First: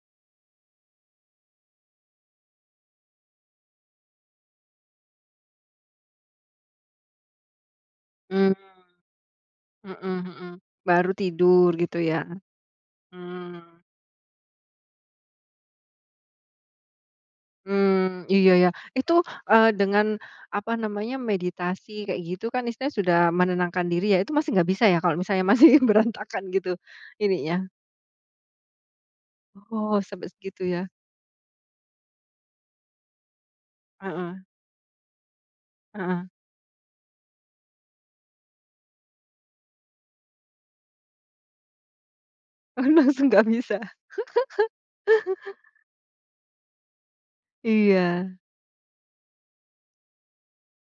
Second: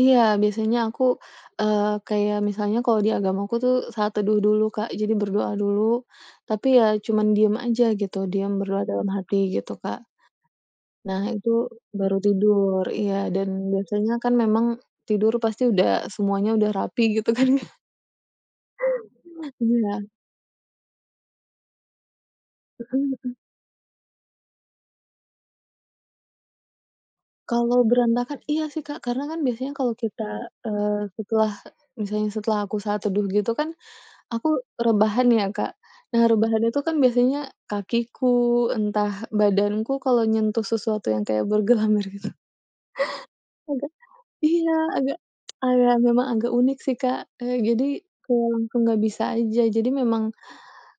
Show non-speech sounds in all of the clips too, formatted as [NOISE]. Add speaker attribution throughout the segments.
Speaker 1: Iya biasanya aku, eee, kayak misalnya kalau di agamaku tuh saat teduh dulu Kak, jadi berdoa dulu tapi ya cuman diam aja gitu diam
Speaker 2: Hmm.
Speaker 1: berdoa dalam hati gitu Kak.
Speaker 2: Mhm mhm. Baru
Speaker 1: Nah itu
Speaker 2: tidur gitu
Speaker 1: baru
Speaker 2: ya?
Speaker 1: tidur iya dan
Speaker 2: Mmm.
Speaker 1: biasanya kan memang tidur pasti udah semuanya udah rapi gitu kan.
Speaker 2: Mmm. Iya ya itu, eee,
Speaker 1: Iya.
Speaker 2: dengan, apa namanya, meditasi kayak gitu kan istilahnya
Speaker 1: Mhm
Speaker 2: sudah
Speaker 1: mhm.
Speaker 2: menenangkan diri ya, itu masih nggak bisa ya kalau misalnya masih berantakan gitu ininya?
Speaker 1: Kalau berantakan iya sih Kak karena kan biasanya kalau
Speaker 2: Oh
Speaker 1: kita,
Speaker 2: sampai segitu ya.
Speaker 1: eee, setelah misalnya setelah aku saat teduh gitu kan,
Speaker 2: Heeh.
Speaker 1: aku rebahan ya, Kak. Nah
Speaker 2: Heeh.
Speaker 1: rebahan itu kan biasanya kakiku, entah badanku kalau nyentuh sesuatu yang kayak bergelambir gitu
Speaker 2: Oh langsung nggak bisa.
Speaker 1: agak iya. Agak
Speaker 2: [CHUCKLES]
Speaker 1: [TSK] agak agak emang agak unik sih Kak, eee, jadi
Speaker 2: Iya.
Speaker 1: kalau aku nggak bisa aja, jadi memang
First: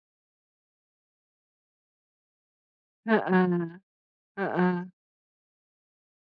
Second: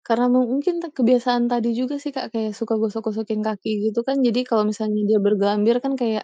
Speaker 1: karena mu mungkin kebiasaan tadi juga sih Kak, kayak suka gosok-gosokin kaki
Speaker 2: Heeh.
Speaker 1: gitu kan jadi kalau
Speaker 2: Heeh.
Speaker 1: misalnya dia bergelambir kan kayak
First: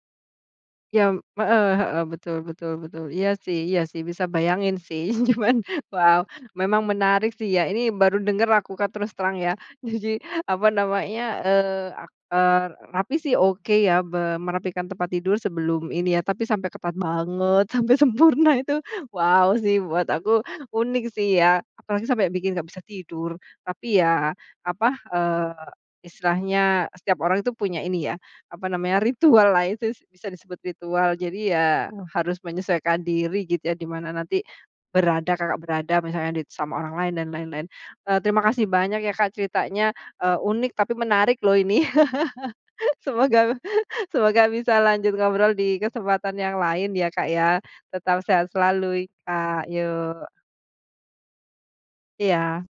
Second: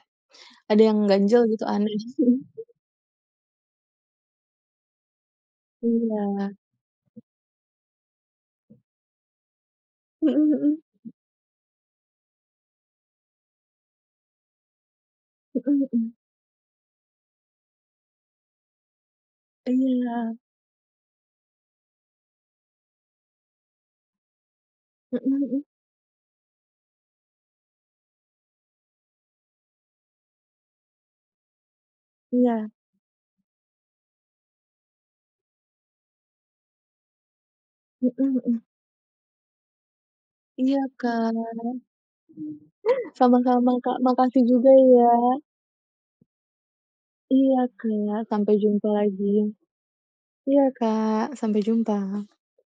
Speaker 1: ada yang
Speaker 2: Jam
Speaker 1: ganjel gitu,
Speaker 2: heeh
Speaker 1: aneh.
Speaker 2: heeh,
Speaker 1: Mhm mhm.
Speaker 2: betul betul betul, iya sih iya sih, bisa bayangin sih. Cuman, wow,
Speaker 1: Iya.
Speaker 2: memang menarik sih ya, ini baru denger aku Kak terus terang ya. Jadi,
Speaker 1: Mhm
Speaker 2: apa
Speaker 1: mhm.
Speaker 2: namanya, eee, ak eee, rapi sih oke ya be merapikan tempat tidur
Speaker 1: Mhm
Speaker 2: sebelum
Speaker 1: mhm.
Speaker 2: ini ya tapi sampai ketat banget sampai sempurna itu wow sih, buat
Speaker 1: Iya.
Speaker 2: aku unik sih ya apalagi sampai bikin nggak bisa tidur. Tapi ya, apa,
Speaker 1: Heeh
Speaker 2: eee,
Speaker 1: heeh.
Speaker 2: istilahnya setiap orang itu punya ini ya, apa namanya, ritual lah itu bisa disebut ritual jadi ya harus
Speaker 1: Iya.
Speaker 2: menyesuaikan diri gitu ya di mana nanti berada, Kakak berada misalnya di sama orang lain dan lain-lain,
Speaker 1: Heeh
Speaker 2: eee, terima
Speaker 1: heeh.
Speaker 2: kasih banyak ya Kak ceritanya, eee, unik
Speaker 1: Iya
Speaker 2: tapi
Speaker 1: kan.
Speaker 2: menarik loh ini. [LAUGHS] Semoga
Speaker 1: Sama-sama Kak,
Speaker 2: [CHUCKLES] semoga
Speaker 1: makasih juga
Speaker 2: bisa
Speaker 1: ya.
Speaker 2: lanjut ngobrol di kesempatan yang lain ya Kak
Speaker 1: Iya
Speaker 2: ya, tetap
Speaker 1: Kak
Speaker 2: sehat
Speaker 1: sampai jumpa
Speaker 2: selalu i
Speaker 1: lagi.
Speaker 2: Kak, yok.
Speaker 1: Iya Kak sampai jumpa.
Speaker 2: Iya.